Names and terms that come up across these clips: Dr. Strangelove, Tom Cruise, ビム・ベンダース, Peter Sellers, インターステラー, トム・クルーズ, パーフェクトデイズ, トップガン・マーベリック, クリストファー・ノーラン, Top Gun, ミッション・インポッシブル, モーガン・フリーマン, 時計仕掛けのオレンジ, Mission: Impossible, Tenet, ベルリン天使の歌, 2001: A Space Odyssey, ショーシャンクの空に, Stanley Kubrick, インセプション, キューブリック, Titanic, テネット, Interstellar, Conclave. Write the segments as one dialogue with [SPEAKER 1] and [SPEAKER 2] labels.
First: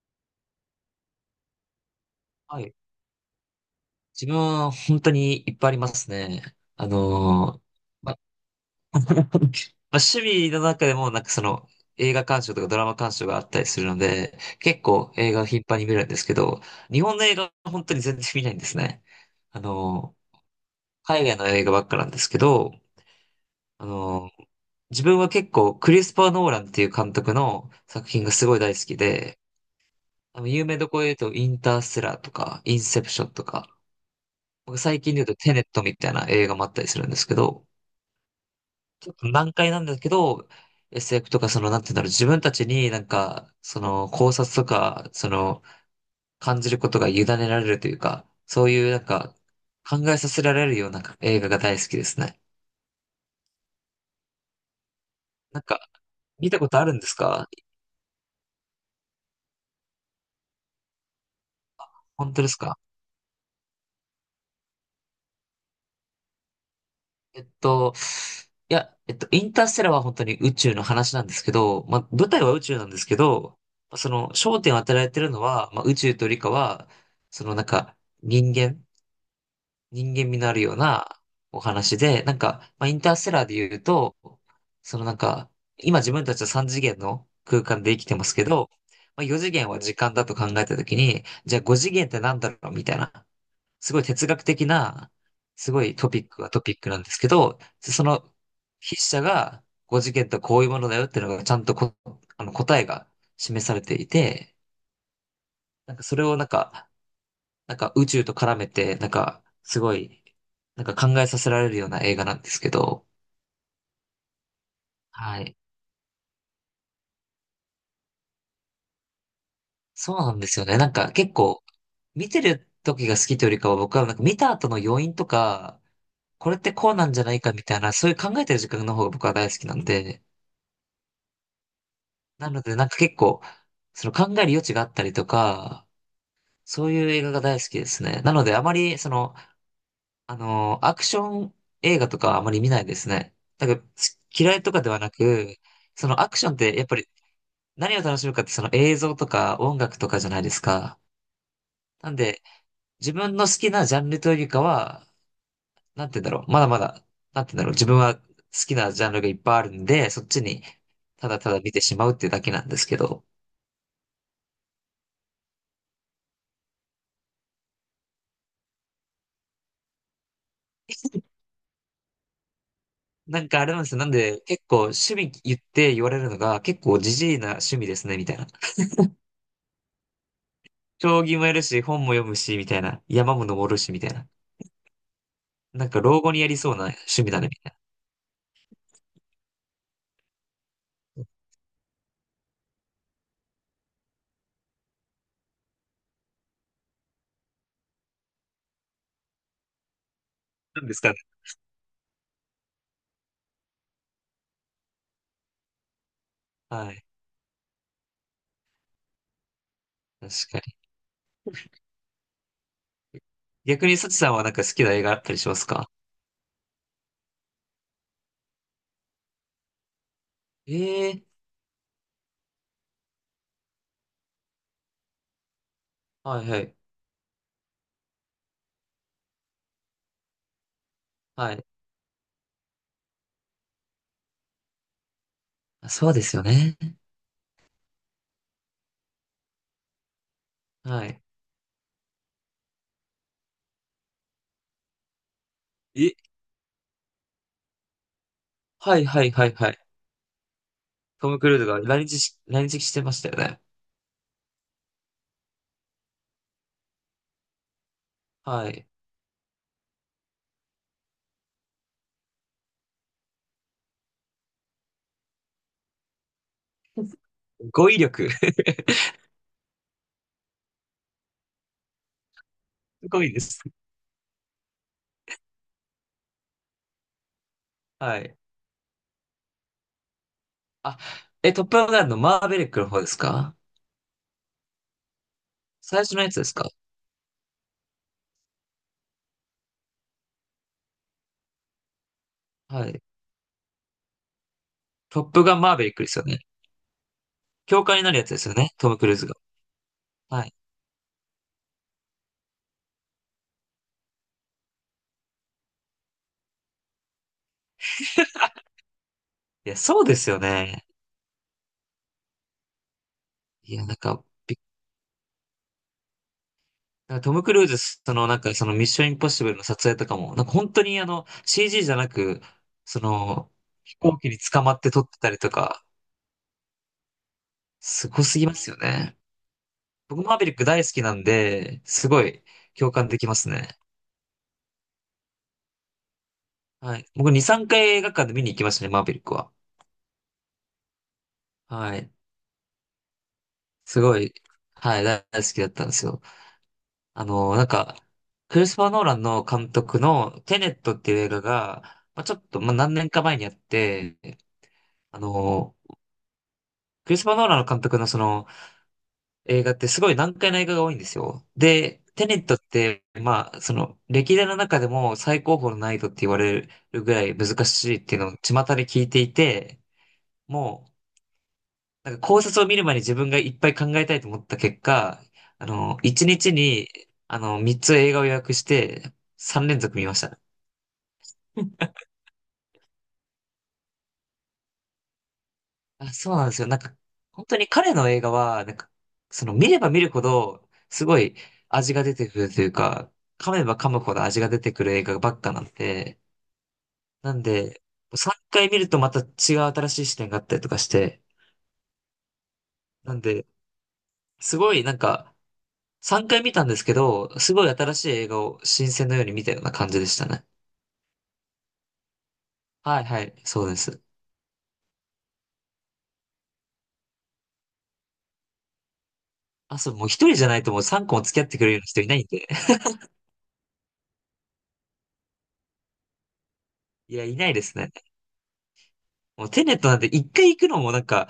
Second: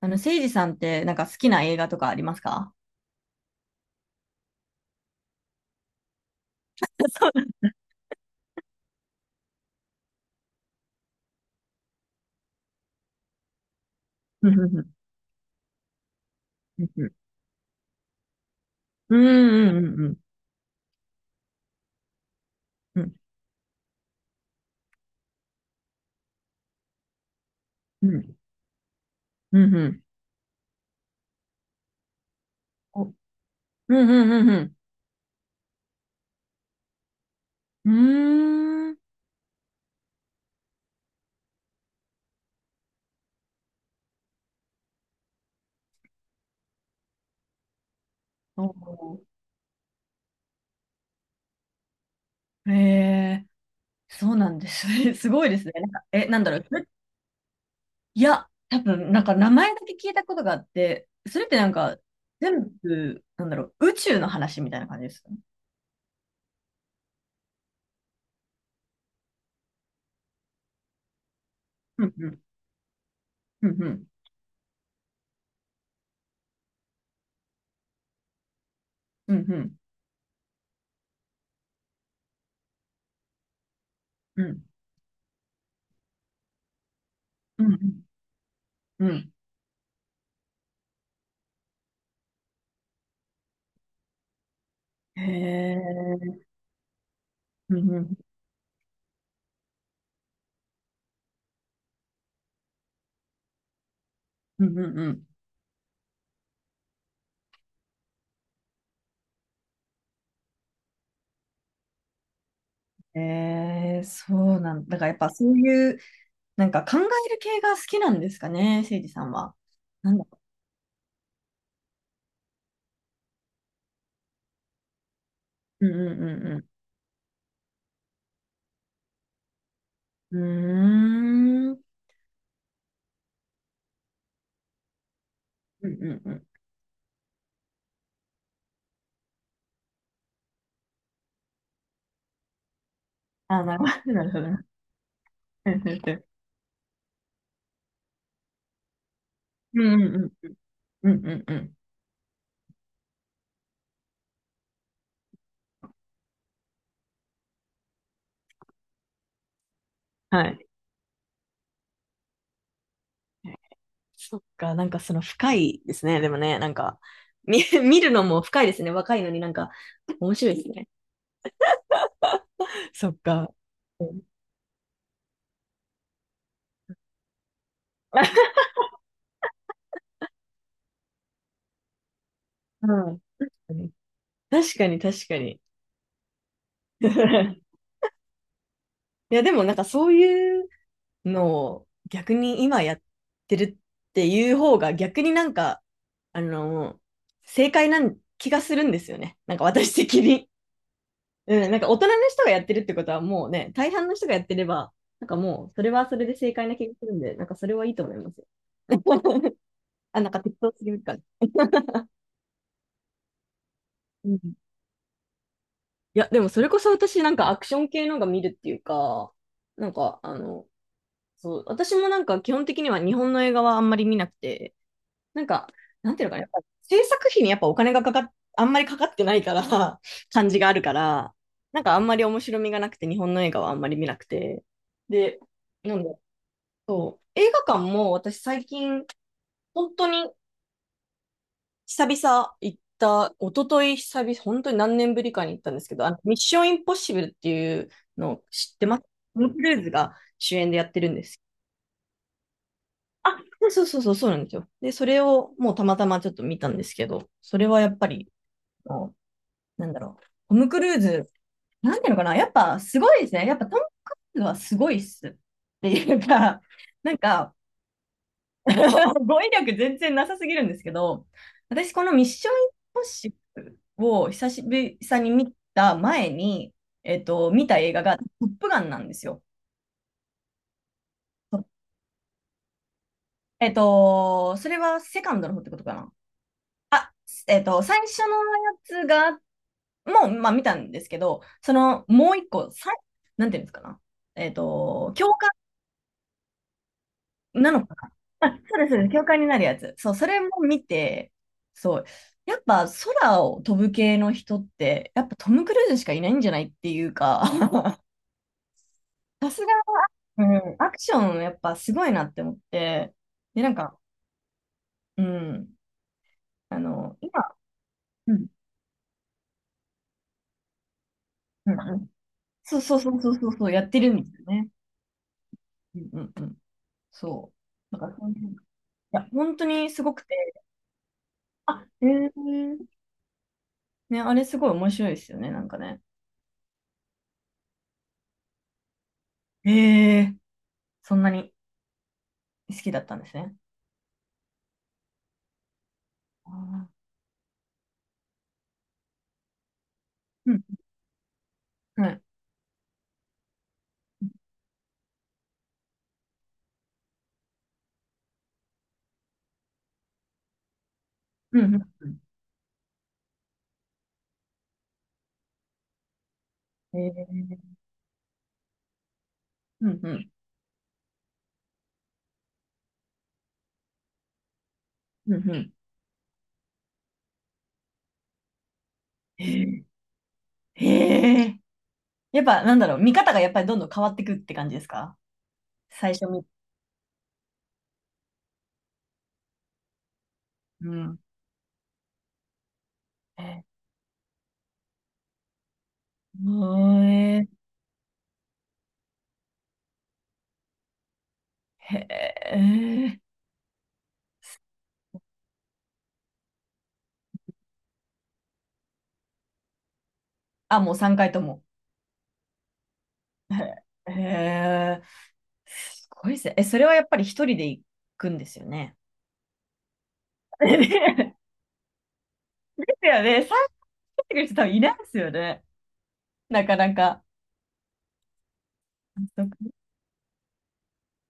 [SPEAKER 1] せいじさんってなんか好きな映画とかあります
[SPEAKER 2] は
[SPEAKER 1] か？
[SPEAKER 2] い。自分は本当にいっぱいありますね。あ
[SPEAKER 1] そう。
[SPEAKER 2] のーま、ま趣味の中でもなんか映画鑑賞とかドラマ鑑賞があったりするので、
[SPEAKER 1] うんう
[SPEAKER 2] 結
[SPEAKER 1] ん
[SPEAKER 2] 構映画を頻繁に見るんですけど、
[SPEAKER 1] う
[SPEAKER 2] 日
[SPEAKER 1] ん
[SPEAKER 2] 本の映画は本当に全然見ないんですね。
[SPEAKER 1] う
[SPEAKER 2] あ
[SPEAKER 1] んう
[SPEAKER 2] の
[SPEAKER 1] ん
[SPEAKER 2] ー海外の映画ばっかなんですけど、
[SPEAKER 1] うん
[SPEAKER 2] あのー自分は結構クリスパー・ノーランっていう監督の
[SPEAKER 1] う
[SPEAKER 2] 作品が
[SPEAKER 1] ん
[SPEAKER 2] すごい大好きで、
[SPEAKER 1] うんうん。
[SPEAKER 2] あの有名どころで言うとインターステラーとかインセ
[SPEAKER 1] おう。
[SPEAKER 2] プ
[SPEAKER 1] ん
[SPEAKER 2] ションとか、
[SPEAKER 1] うんうん
[SPEAKER 2] 僕最近で言うとテネットみたいな映画もあったりするんですけど、
[SPEAKER 1] うん。うーん。
[SPEAKER 2] ちょっと難解なんですけど、SF とかその、なんていうんだろう、自分たちになんか、その考察とか、その感じることが委ねられるというか、そう
[SPEAKER 1] お
[SPEAKER 2] いうなんか考えさせられるような映画が大好きですね。
[SPEAKER 1] ー。へえ。そうなんです。 すごいで
[SPEAKER 2] なん
[SPEAKER 1] すね。
[SPEAKER 2] か、
[SPEAKER 1] なんかえなん
[SPEAKER 2] 見
[SPEAKER 1] だろ
[SPEAKER 2] た
[SPEAKER 1] う
[SPEAKER 2] こ
[SPEAKER 1] そ
[SPEAKER 2] とあ
[SPEAKER 1] れ。
[SPEAKER 2] るんですか？
[SPEAKER 1] いや、多分なんか名前だけ聞いたことがあって、それってなんか
[SPEAKER 2] 本当です
[SPEAKER 1] 全
[SPEAKER 2] か？
[SPEAKER 1] 部、なんだろう、宇宙の話みたいな感じですか？
[SPEAKER 2] えっと、いや、えっと、インターステラーは本当に宇宙の話なんですけど、ま
[SPEAKER 1] う
[SPEAKER 2] あ、
[SPEAKER 1] んう
[SPEAKER 2] 舞
[SPEAKER 1] ん
[SPEAKER 2] 台は宇宙なんですけど、
[SPEAKER 1] うんう
[SPEAKER 2] まあ
[SPEAKER 1] ん
[SPEAKER 2] その焦点を当てられてるのは、まあ、宇宙と理科は、そのなんか人間、
[SPEAKER 1] うんうん
[SPEAKER 2] 人間味のあるようなお話で、なんか、まあ、インターステラーで言うと、
[SPEAKER 1] うん
[SPEAKER 2] そのなんか、今自分たちは3次元の
[SPEAKER 1] う
[SPEAKER 2] 空
[SPEAKER 1] んう
[SPEAKER 2] 間で生
[SPEAKER 1] ん
[SPEAKER 2] きてますけど、
[SPEAKER 1] う
[SPEAKER 2] まあ、
[SPEAKER 1] ん。
[SPEAKER 2] 4次元は時間だと考えたときに、じゃあ5次元ってなんだろうみたいな。すごい哲学的な、
[SPEAKER 1] へ
[SPEAKER 2] すごいトピッ
[SPEAKER 1] え。
[SPEAKER 2] クはトピックなんですけど、
[SPEAKER 1] うんう
[SPEAKER 2] そ
[SPEAKER 1] ん
[SPEAKER 2] の筆者が5次元とはこういうものだよっていうのがちゃんとこ、あの答えが示されていて、
[SPEAKER 1] うんうんうん。
[SPEAKER 2] なんかそれをなんか、なんか宇宙と絡めて、なんかすごい、なんか考えさせられるような映画なんですけど、
[SPEAKER 1] えー、そうなんだ。だからやっぱ
[SPEAKER 2] は
[SPEAKER 1] そ
[SPEAKER 2] い。
[SPEAKER 1] ういう、なんか考える系が好きなんですかね、誠治さんは。な
[SPEAKER 2] そ
[SPEAKER 1] ん
[SPEAKER 2] う
[SPEAKER 1] だ
[SPEAKER 2] な
[SPEAKER 1] ろ
[SPEAKER 2] んですよね。なんか結構、見てる時が好きというよりかは僕はなんか見た後の余韻とか、
[SPEAKER 1] う。うん
[SPEAKER 2] こ
[SPEAKER 1] う
[SPEAKER 2] れっ
[SPEAKER 1] ん
[SPEAKER 2] てこうなんじゃないかみたいな、そういう考えてる時間の方が僕は大好きなんで、
[SPEAKER 1] うんうん。うーん。
[SPEAKER 2] なので、なんか結構、その考える余地があったりとか、
[SPEAKER 1] うんうんうん。
[SPEAKER 2] そういう映画が大好きですね。なので、あまり、その、アクション映画とかあまり見ないですね。
[SPEAKER 1] あ、
[SPEAKER 2] な
[SPEAKER 1] な
[SPEAKER 2] ん
[SPEAKER 1] る
[SPEAKER 2] か、
[SPEAKER 1] ほど、
[SPEAKER 2] す
[SPEAKER 1] なるほ
[SPEAKER 2] 嫌い
[SPEAKER 1] ど。
[SPEAKER 2] とかではなく、そ のアクションってやっぱり何を楽しむかってその映像とか音
[SPEAKER 1] う
[SPEAKER 2] 楽と
[SPEAKER 1] んう
[SPEAKER 2] かじゃ
[SPEAKER 1] ん
[SPEAKER 2] ない
[SPEAKER 1] う
[SPEAKER 2] で
[SPEAKER 1] ん。
[SPEAKER 2] すか。
[SPEAKER 1] うんうんうん。
[SPEAKER 2] なんで、自分の好きなジャンルというよりかは、なんて言うんだろう、まだまだ、なんて言うんだろう、自分は好きなジャンルがいっぱいあるんで、そっ
[SPEAKER 1] は
[SPEAKER 2] ち
[SPEAKER 1] い。
[SPEAKER 2] にただただ見てしまうっていうだけなんですけど、
[SPEAKER 1] そっか、なんかその深いですね。でもね、なんか、見るのも深いですね。若いのになんか、面白いですね。そっ
[SPEAKER 2] なん
[SPEAKER 1] か。
[SPEAKER 2] かあれなんですよ。
[SPEAKER 1] う
[SPEAKER 2] なん
[SPEAKER 1] ん。
[SPEAKER 2] で、結構趣味言って言われるのが、結構ジジイな趣味ですね、みたいな。将棋もやるし、本も読むし、みたい
[SPEAKER 1] う
[SPEAKER 2] な。
[SPEAKER 1] ん。
[SPEAKER 2] 山も登るし、みたいな。
[SPEAKER 1] 確かに、確かに。
[SPEAKER 2] なんか老後にやりそうな
[SPEAKER 1] 確
[SPEAKER 2] 趣味だ
[SPEAKER 1] か
[SPEAKER 2] ね、み
[SPEAKER 1] に。
[SPEAKER 2] たい
[SPEAKER 1] いや、でもなんかそういうのを逆に今やってるっていう方が逆になんか、あの、正解な気がするんですよね。なんか私的に。
[SPEAKER 2] な。なんですかね。
[SPEAKER 1] うん、なんか大人の人がやってるってことはもうね、大半の人がやってれば、なんかもうそれはそれで正解な気
[SPEAKER 2] は
[SPEAKER 1] がす
[SPEAKER 2] い。
[SPEAKER 1] るんで、なんかそれはいいと思いますよ。あ、
[SPEAKER 2] 確
[SPEAKER 1] なんか適
[SPEAKER 2] か
[SPEAKER 1] 当す
[SPEAKER 2] に。
[SPEAKER 1] ぎるから。
[SPEAKER 2] 逆にサチ
[SPEAKER 1] う
[SPEAKER 2] さん
[SPEAKER 1] ん。
[SPEAKER 2] はなんか好きな映画あったりしますか？
[SPEAKER 1] いや、でもそれこそ私なんかアクション系のが見るっていうか、なんかあの、
[SPEAKER 2] ええー、
[SPEAKER 1] そう、私もなんか基本的には日本の映画はあんまり見なくて、なんか、なんていうのかな、
[SPEAKER 2] は
[SPEAKER 1] や
[SPEAKER 2] い
[SPEAKER 1] っ
[SPEAKER 2] は
[SPEAKER 1] ぱ
[SPEAKER 2] い。
[SPEAKER 1] 制作費にやっぱお金がかかっ、あんまりかかってないから、 感じがあるから、
[SPEAKER 2] はい。
[SPEAKER 1] なんかあんまり面白みがなくて、日本の映画はあんまり見なくて。で、
[SPEAKER 2] あ、
[SPEAKER 1] なん
[SPEAKER 2] そ
[SPEAKER 1] だ。
[SPEAKER 2] うですよね。
[SPEAKER 1] そう、映画館も私最近、本当に
[SPEAKER 2] はい。
[SPEAKER 1] 久々行った、一昨日久々、本当に何年ぶりかに行ったんですけど、あ
[SPEAKER 2] え、
[SPEAKER 1] の、ミッションインポッシブルっていうのを知ってま
[SPEAKER 2] は
[SPEAKER 1] す？
[SPEAKER 2] いはい
[SPEAKER 1] ト
[SPEAKER 2] は
[SPEAKER 1] ム・
[SPEAKER 2] い
[SPEAKER 1] ク
[SPEAKER 2] はい。
[SPEAKER 1] ルーズが主演でやってるんで
[SPEAKER 2] トム・
[SPEAKER 1] す。
[SPEAKER 2] クルーズが来日し、来日してましたよ
[SPEAKER 1] あ、
[SPEAKER 2] ね。
[SPEAKER 1] そうそうそう、そうなんですよ。で、それをもうたまたまちょっと見たんですけど、それはやっぱり、
[SPEAKER 2] はい。
[SPEAKER 1] なんだろう、トム・クルーズ、なんていうのかな、やっぱすごいですね。やっぱトム・クルーズはすごいっす。っていうか、な んか、
[SPEAKER 2] 語彙力。
[SPEAKER 1] 語彙力全然なさすぎるんですけど、私このミッション・インポッ
[SPEAKER 2] すごい
[SPEAKER 1] シ
[SPEAKER 2] で
[SPEAKER 1] ブ
[SPEAKER 2] す。
[SPEAKER 1] ルを久しぶりに見た前に、見た映画が
[SPEAKER 2] は
[SPEAKER 1] ト
[SPEAKER 2] い。
[SPEAKER 1] ップガンなんですよ。
[SPEAKER 2] あ、え、トップガンのマーベリックの方ですか？
[SPEAKER 1] それはセカンドの方ってことか
[SPEAKER 2] 最
[SPEAKER 1] な。
[SPEAKER 2] 初のやつですか？
[SPEAKER 1] あ、最初のやつが、もう、まあ見たんですけど、その、もう一個、
[SPEAKER 2] はい。
[SPEAKER 1] なんていうんですかな。
[SPEAKER 2] トッ
[SPEAKER 1] 教
[SPEAKER 2] プ
[SPEAKER 1] 科
[SPEAKER 2] ガンマーベリックですよね。
[SPEAKER 1] な
[SPEAKER 2] 教
[SPEAKER 1] のか
[SPEAKER 2] 官になるやつで
[SPEAKER 1] な。
[SPEAKER 2] すよ
[SPEAKER 1] あ、
[SPEAKER 2] ね。
[SPEAKER 1] そうで
[SPEAKER 2] ト
[SPEAKER 1] す、そう
[SPEAKER 2] ム・
[SPEAKER 1] で
[SPEAKER 2] ク
[SPEAKER 1] す。
[SPEAKER 2] ルー
[SPEAKER 1] 教
[SPEAKER 2] ズが。
[SPEAKER 1] 官になるやつ。そう、それ
[SPEAKER 2] はい。
[SPEAKER 1] も見て、そう。やっぱ空を飛ぶ系の人って、やっぱトム・クルーズしかいないんじゃないっていうか、さすが、
[SPEAKER 2] いや、そうですよ
[SPEAKER 1] うん、
[SPEAKER 2] ね。
[SPEAKER 1] アクションやっぱすごいなって思って、で、な
[SPEAKER 2] い
[SPEAKER 1] ん
[SPEAKER 2] や、なん
[SPEAKER 1] か、
[SPEAKER 2] か、び
[SPEAKER 1] うん、あの、
[SPEAKER 2] なんかト
[SPEAKER 1] 今、
[SPEAKER 2] ム・クルーズ、その、
[SPEAKER 1] う
[SPEAKER 2] なん
[SPEAKER 1] ん、
[SPEAKER 2] か、その、ミッション・インポッシブルの撮影とかも、なんか、本当に、あの、
[SPEAKER 1] うん、
[SPEAKER 2] CG じ
[SPEAKER 1] う
[SPEAKER 2] ゃな
[SPEAKER 1] ん。
[SPEAKER 2] く、
[SPEAKER 1] そうそう
[SPEAKER 2] そ
[SPEAKER 1] そうそうそ
[SPEAKER 2] の、
[SPEAKER 1] う、そうやっ
[SPEAKER 2] 飛
[SPEAKER 1] てる
[SPEAKER 2] 行
[SPEAKER 1] ん
[SPEAKER 2] 機
[SPEAKER 1] で
[SPEAKER 2] に
[SPEAKER 1] すよ
[SPEAKER 2] 捕
[SPEAKER 1] ね。
[SPEAKER 2] まって撮ってたりとか、
[SPEAKER 1] うん、うん、うん。そう。な
[SPEAKER 2] す
[SPEAKER 1] んか
[SPEAKER 2] ご
[SPEAKER 1] そうい
[SPEAKER 2] すぎ
[SPEAKER 1] う、
[SPEAKER 2] ま
[SPEAKER 1] い
[SPEAKER 2] すよね。
[SPEAKER 1] や、本当にすごく
[SPEAKER 2] 僕、マーベ
[SPEAKER 1] て、
[SPEAKER 2] リック大好きなんで、
[SPEAKER 1] あ、え
[SPEAKER 2] すご
[SPEAKER 1] ー、
[SPEAKER 2] い、共感できますね。
[SPEAKER 1] ね、あれすごい面白いですよね、なんかね。
[SPEAKER 2] はい。僕、2、3回映画館で見に行きましたね、マーベリックは。
[SPEAKER 1] えー、そんなに。
[SPEAKER 2] はい。
[SPEAKER 1] 好きだったんですね。
[SPEAKER 2] すごい、はい、大大好きだったんですよ。
[SPEAKER 1] ああ。
[SPEAKER 2] あの、なんか、クリスパー・ノーランの監督の
[SPEAKER 1] う
[SPEAKER 2] テ
[SPEAKER 1] ん、
[SPEAKER 2] ネットっていう映画が、
[SPEAKER 1] はい。
[SPEAKER 2] まあ、ちょっと、まあ、何年か前にあって、あの、クリスパー・ノーランの監督のその映画ってすごい難解な映画が多いんですよ。
[SPEAKER 1] うん、
[SPEAKER 2] で、
[SPEAKER 1] うん。
[SPEAKER 2] テネットって、まあ、その、歴代の中でも最高峰の難易度って言われ
[SPEAKER 1] へ
[SPEAKER 2] るぐら
[SPEAKER 1] え、
[SPEAKER 2] い難しいっていうのを巷で聞いていて、
[SPEAKER 1] うん、うん、
[SPEAKER 2] もう、なんか考察を見る前に自分がいっぱい考えたいと思った結果、
[SPEAKER 1] うん、う
[SPEAKER 2] あ
[SPEAKER 1] ん。
[SPEAKER 2] の、1日にちに、あの、3つ映画を予約して、
[SPEAKER 1] へ
[SPEAKER 2] 3連
[SPEAKER 1] え、
[SPEAKER 2] 続見ました。
[SPEAKER 1] へえ。
[SPEAKER 2] うん。
[SPEAKER 1] やっぱ、なんだろう、見方がやっぱりどんどん変わってくって感じですか？
[SPEAKER 2] あ、
[SPEAKER 1] 最初
[SPEAKER 2] そう
[SPEAKER 1] 見、
[SPEAKER 2] なんですよ。なんか、本当に彼の映画は、なんか、その見れば見るほど、
[SPEAKER 1] う
[SPEAKER 2] す
[SPEAKER 1] ん。
[SPEAKER 2] ごい味が出てくるというか、
[SPEAKER 1] へ
[SPEAKER 2] 噛
[SPEAKER 1] え、
[SPEAKER 2] めば噛むほど味が出てくる映画ばっかなんで、なんで、3回見るとまた違う新しい視点があったりとかして、
[SPEAKER 1] へ
[SPEAKER 2] な
[SPEAKER 1] え。
[SPEAKER 2] んで、すごいなんか、3回見たんですけど、すごい新しい映画を新鮮のように見たような感じでしたね。
[SPEAKER 1] あ、もう3回とも。
[SPEAKER 2] はいはい、
[SPEAKER 1] へ
[SPEAKER 2] そうです。
[SPEAKER 1] え、へえ。すごいですね。え、それはやっぱり一人で行くんですよね。
[SPEAKER 2] あ、そう、もう一人じゃな いともう三個も
[SPEAKER 1] で
[SPEAKER 2] 付き合ってくれるような人いないんで。
[SPEAKER 1] すよね。参加してくる人多分いないですよね。なかな
[SPEAKER 2] い
[SPEAKER 1] か。
[SPEAKER 2] や、いないですね。
[SPEAKER 1] あ、そ
[SPEAKER 2] も
[SPEAKER 1] っ
[SPEAKER 2] う
[SPEAKER 1] か。
[SPEAKER 2] テネットなんて一回行くのもなんか、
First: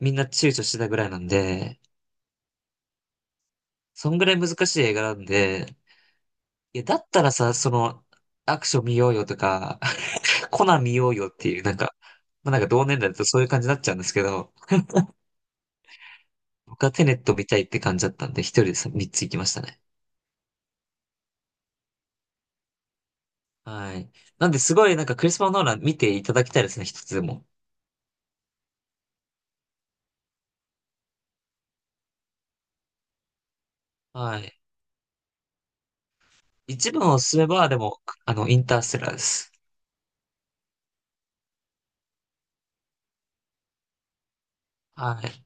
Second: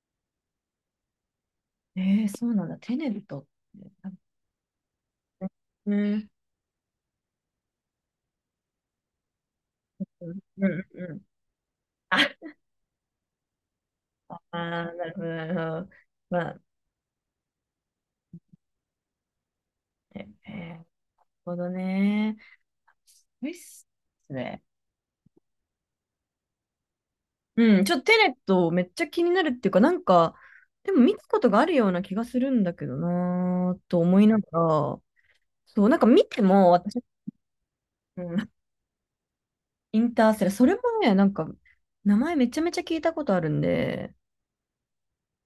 [SPEAKER 2] みんな躊躇してたぐらいなんで、
[SPEAKER 1] えー、そうなんだ。テネットって。
[SPEAKER 2] そんぐらい難しい映画なんで、
[SPEAKER 1] ね。
[SPEAKER 2] いや、だったらさ、その、アクション見ようよとか、コ
[SPEAKER 1] う
[SPEAKER 2] ナン
[SPEAKER 1] ん
[SPEAKER 2] 見
[SPEAKER 1] う
[SPEAKER 2] よ
[SPEAKER 1] んう
[SPEAKER 2] う
[SPEAKER 1] ん。
[SPEAKER 2] よっていう、なんか、
[SPEAKER 1] あ、
[SPEAKER 2] まあなんか同年代だとそういう感じになっちゃうんですけ
[SPEAKER 1] あ
[SPEAKER 2] ど、
[SPEAKER 1] ー、なるほど、なるほど。まあ、
[SPEAKER 2] 僕はテネット見たいって感じだったんで、一人でさ三つ行きましたね。
[SPEAKER 1] ええー、なるほどね。すごいっす
[SPEAKER 2] はい。なんで、
[SPEAKER 1] ね。
[SPEAKER 2] すごいなんかクリスマ・ノーラン見ていただきたいですね、一つでも。
[SPEAKER 1] うん、ちょっとテネットめっちゃ気になるっていうか、なんか、でも見たことがあるような気がするんだけどなーと思いな
[SPEAKER 2] は
[SPEAKER 1] が
[SPEAKER 2] い。
[SPEAKER 1] ら、そう、なんか見ても
[SPEAKER 2] 一部
[SPEAKER 1] 私、
[SPEAKER 2] のおすすめは、でも、
[SPEAKER 1] う
[SPEAKER 2] あの、
[SPEAKER 1] ん、
[SPEAKER 2] インターステラーです。
[SPEAKER 1] インターセラ、ーそれもね、なんか、名前めちゃめちゃ聞いたことあるんで、
[SPEAKER 2] はい。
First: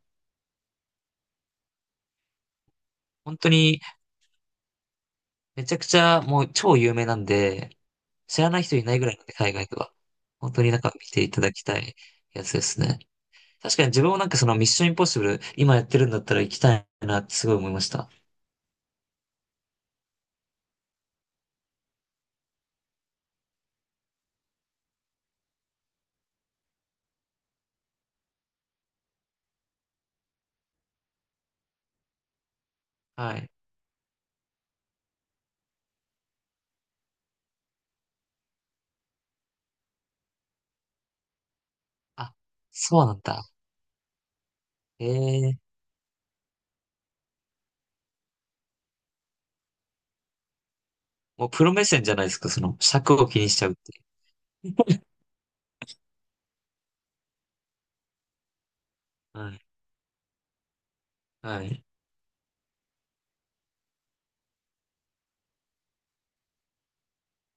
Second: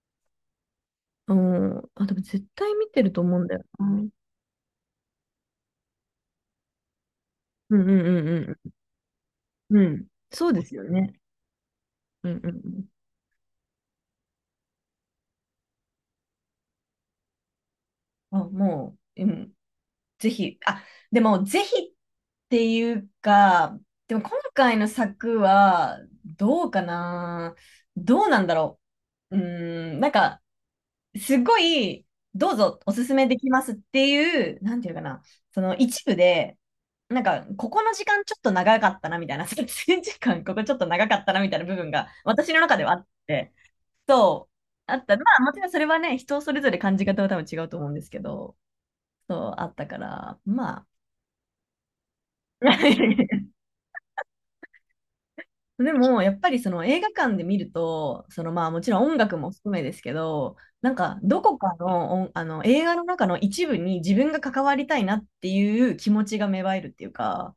[SPEAKER 1] うん、あ、でも絶対見てると思
[SPEAKER 2] 本
[SPEAKER 1] うん
[SPEAKER 2] 当
[SPEAKER 1] だよ
[SPEAKER 2] に、
[SPEAKER 1] な。うん
[SPEAKER 2] めちゃくちゃ、もう超有名なんで、
[SPEAKER 1] うん
[SPEAKER 2] 知ら
[SPEAKER 1] う
[SPEAKER 2] ない
[SPEAKER 1] ん
[SPEAKER 2] 人いないぐらいなんで、海外で
[SPEAKER 1] うん。う
[SPEAKER 2] は。
[SPEAKER 1] ん、そう
[SPEAKER 2] 本当
[SPEAKER 1] で
[SPEAKER 2] に
[SPEAKER 1] す
[SPEAKER 2] なん
[SPEAKER 1] よ
[SPEAKER 2] か見
[SPEAKER 1] ね。
[SPEAKER 2] ていただきたい
[SPEAKER 1] うんう
[SPEAKER 2] や
[SPEAKER 1] んう
[SPEAKER 2] つです
[SPEAKER 1] ん。
[SPEAKER 2] ね。確かに自分もなんかそのミッションインポッシブル、今やってるんだったら行きたいなってすごい思いました。
[SPEAKER 1] あ、もう、うん、ぜひ、あ、でも、ぜひっていうか、でも今回の作は、どうかな。どうなんだろう。うーん、なんか、すごい、どうぞおすすめで
[SPEAKER 2] は
[SPEAKER 1] き
[SPEAKER 2] い。
[SPEAKER 1] ますっていう、なんていうかな、その一部で、なんか、ここの時間ちょっと長かったな、みたいな、撮影時間、ここちょっと長かったな、みたいな部分が、
[SPEAKER 2] あ、
[SPEAKER 1] 私の中ではあ
[SPEAKER 2] そう
[SPEAKER 1] っ
[SPEAKER 2] なんだ。
[SPEAKER 1] て、そう、あっ
[SPEAKER 2] へ
[SPEAKER 1] た。まあ、も
[SPEAKER 2] え。
[SPEAKER 1] ちろんそれはね、人それぞれ感じ方は多分違うと思うんですけど、そうあったから、まあ。
[SPEAKER 2] もうプロ目線じゃないですか、その尺を気に しちゃうってい
[SPEAKER 1] でも、やっぱりその映画館で見ると、そのまあもちろん音楽
[SPEAKER 2] う。
[SPEAKER 1] も
[SPEAKER 2] はい。
[SPEAKER 1] 含めですけど、なんかどこ
[SPEAKER 2] は
[SPEAKER 1] か
[SPEAKER 2] い。
[SPEAKER 1] の音あの映画の中の一部に自分が関わりたいなっていう気持ちが芽生えるっていうか、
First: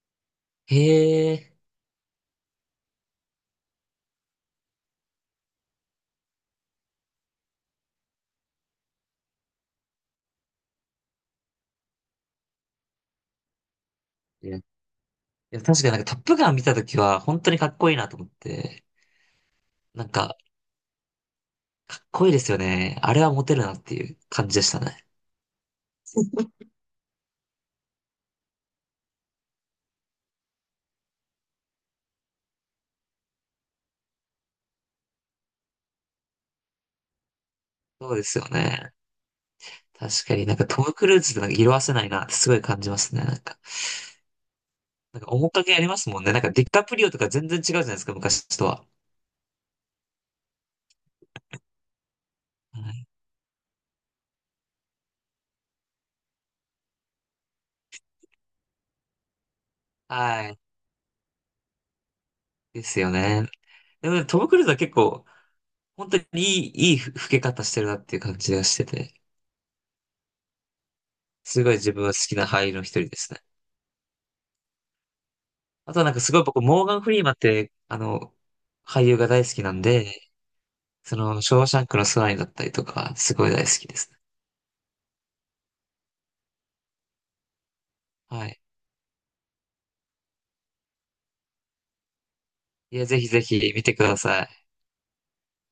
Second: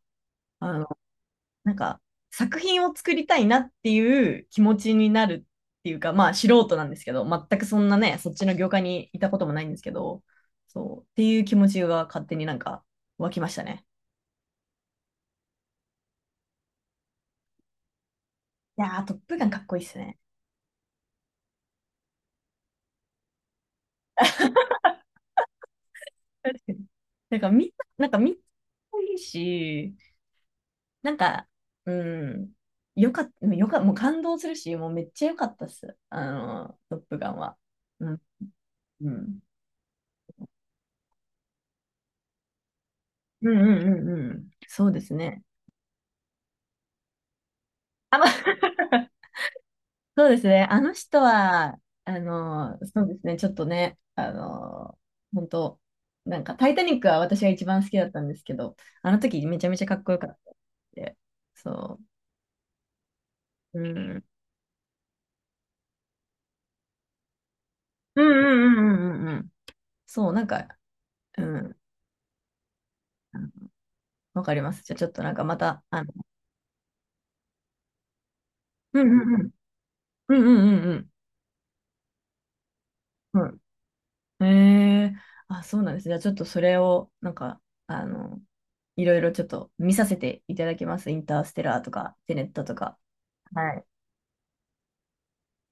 [SPEAKER 1] あの、
[SPEAKER 2] へえ。
[SPEAKER 1] なんか作品を作りたいなっていう気持ちになるっていうか、まあ素人なんですけど、全くそんなね、そっちの業界にいたこともないんですけど、そう、っていう気持ちが勝手になんか湧きましたね。
[SPEAKER 2] いや、いや確かになんかトップガン見たときは、本当にかっこいいなと思っ
[SPEAKER 1] い
[SPEAKER 2] て、
[SPEAKER 1] やー、トップガンかっこいいっす
[SPEAKER 2] なん
[SPEAKER 1] ね。
[SPEAKER 2] か、かっこいいですよね。あれはモテるなっていう感じでしたね。
[SPEAKER 1] 確かに。なんかみんな、なんかみんないいし、なんか、うん、よかった、もう感動するし、もうめっちゃ良かったっす。あの、トップガンは。
[SPEAKER 2] そ
[SPEAKER 1] う
[SPEAKER 2] う
[SPEAKER 1] ん、
[SPEAKER 2] ですよね。
[SPEAKER 1] うん。
[SPEAKER 2] 確かになんかトム・クルーズってなんか色褪せないなってすごい感じますね。なん
[SPEAKER 1] うん
[SPEAKER 2] か、
[SPEAKER 1] うんうんうん。そうです
[SPEAKER 2] なんか
[SPEAKER 1] ね。
[SPEAKER 2] 面影ありますもんね。なんかディカプリオとか全然違うじゃないですか、
[SPEAKER 1] あ、ま、
[SPEAKER 2] 昔とは。
[SPEAKER 1] そうですね。あの人は、あの、
[SPEAKER 2] は
[SPEAKER 1] そう
[SPEAKER 2] い。
[SPEAKER 1] ですね。ちょっとね、あの、本当、なんか、タイタニックは私が一番好きだったんですけど、あの時めちゃめちゃかっこよかった
[SPEAKER 2] は
[SPEAKER 1] っ
[SPEAKER 2] い。
[SPEAKER 1] て。そ
[SPEAKER 2] ですよね。
[SPEAKER 1] う。う
[SPEAKER 2] でも
[SPEAKER 1] ん。
[SPEAKER 2] ねトム・クルーズは結構、本当にいい、いい老け方してるなってい
[SPEAKER 1] う
[SPEAKER 2] う
[SPEAKER 1] ん
[SPEAKER 2] 感じが
[SPEAKER 1] う
[SPEAKER 2] し
[SPEAKER 1] んう
[SPEAKER 2] てて、
[SPEAKER 1] んうんうんうん。そう、なんか、う
[SPEAKER 2] すごい
[SPEAKER 1] ん、
[SPEAKER 2] 自分は好きな俳優の一人ですね。
[SPEAKER 1] わかります。じゃあちょっとなんかまた、
[SPEAKER 2] あと
[SPEAKER 1] あ
[SPEAKER 2] はな
[SPEAKER 1] の、
[SPEAKER 2] んかすごい僕、モーガン・フリーマンって、あの、
[SPEAKER 1] う
[SPEAKER 2] 俳優
[SPEAKER 1] んう
[SPEAKER 2] が
[SPEAKER 1] んう
[SPEAKER 2] 大好
[SPEAKER 1] ん、
[SPEAKER 2] きなんで、
[SPEAKER 1] うんうんうん
[SPEAKER 2] その、ショーシャンクの空にだったりとか、す
[SPEAKER 1] う
[SPEAKER 2] ご
[SPEAKER 1] ん、
[SPEAKER 2] い大好きですね。
[SPEAKER 1] うん。えー、あ、そうなんです。じゃあちょっとそれを、なんか、あの、
[SPEAKER 2] はい。
[SPEAKER 1] いろいろちょっと見させていただきます。インターステラーとか、テネットとか。
[SPEAKER 2] いや、ぜひぜひ
[SPEAKER 1] は
[SPEAKER 2] 見
[SPEAKER 1] い。
[SPEAKER 2] てください。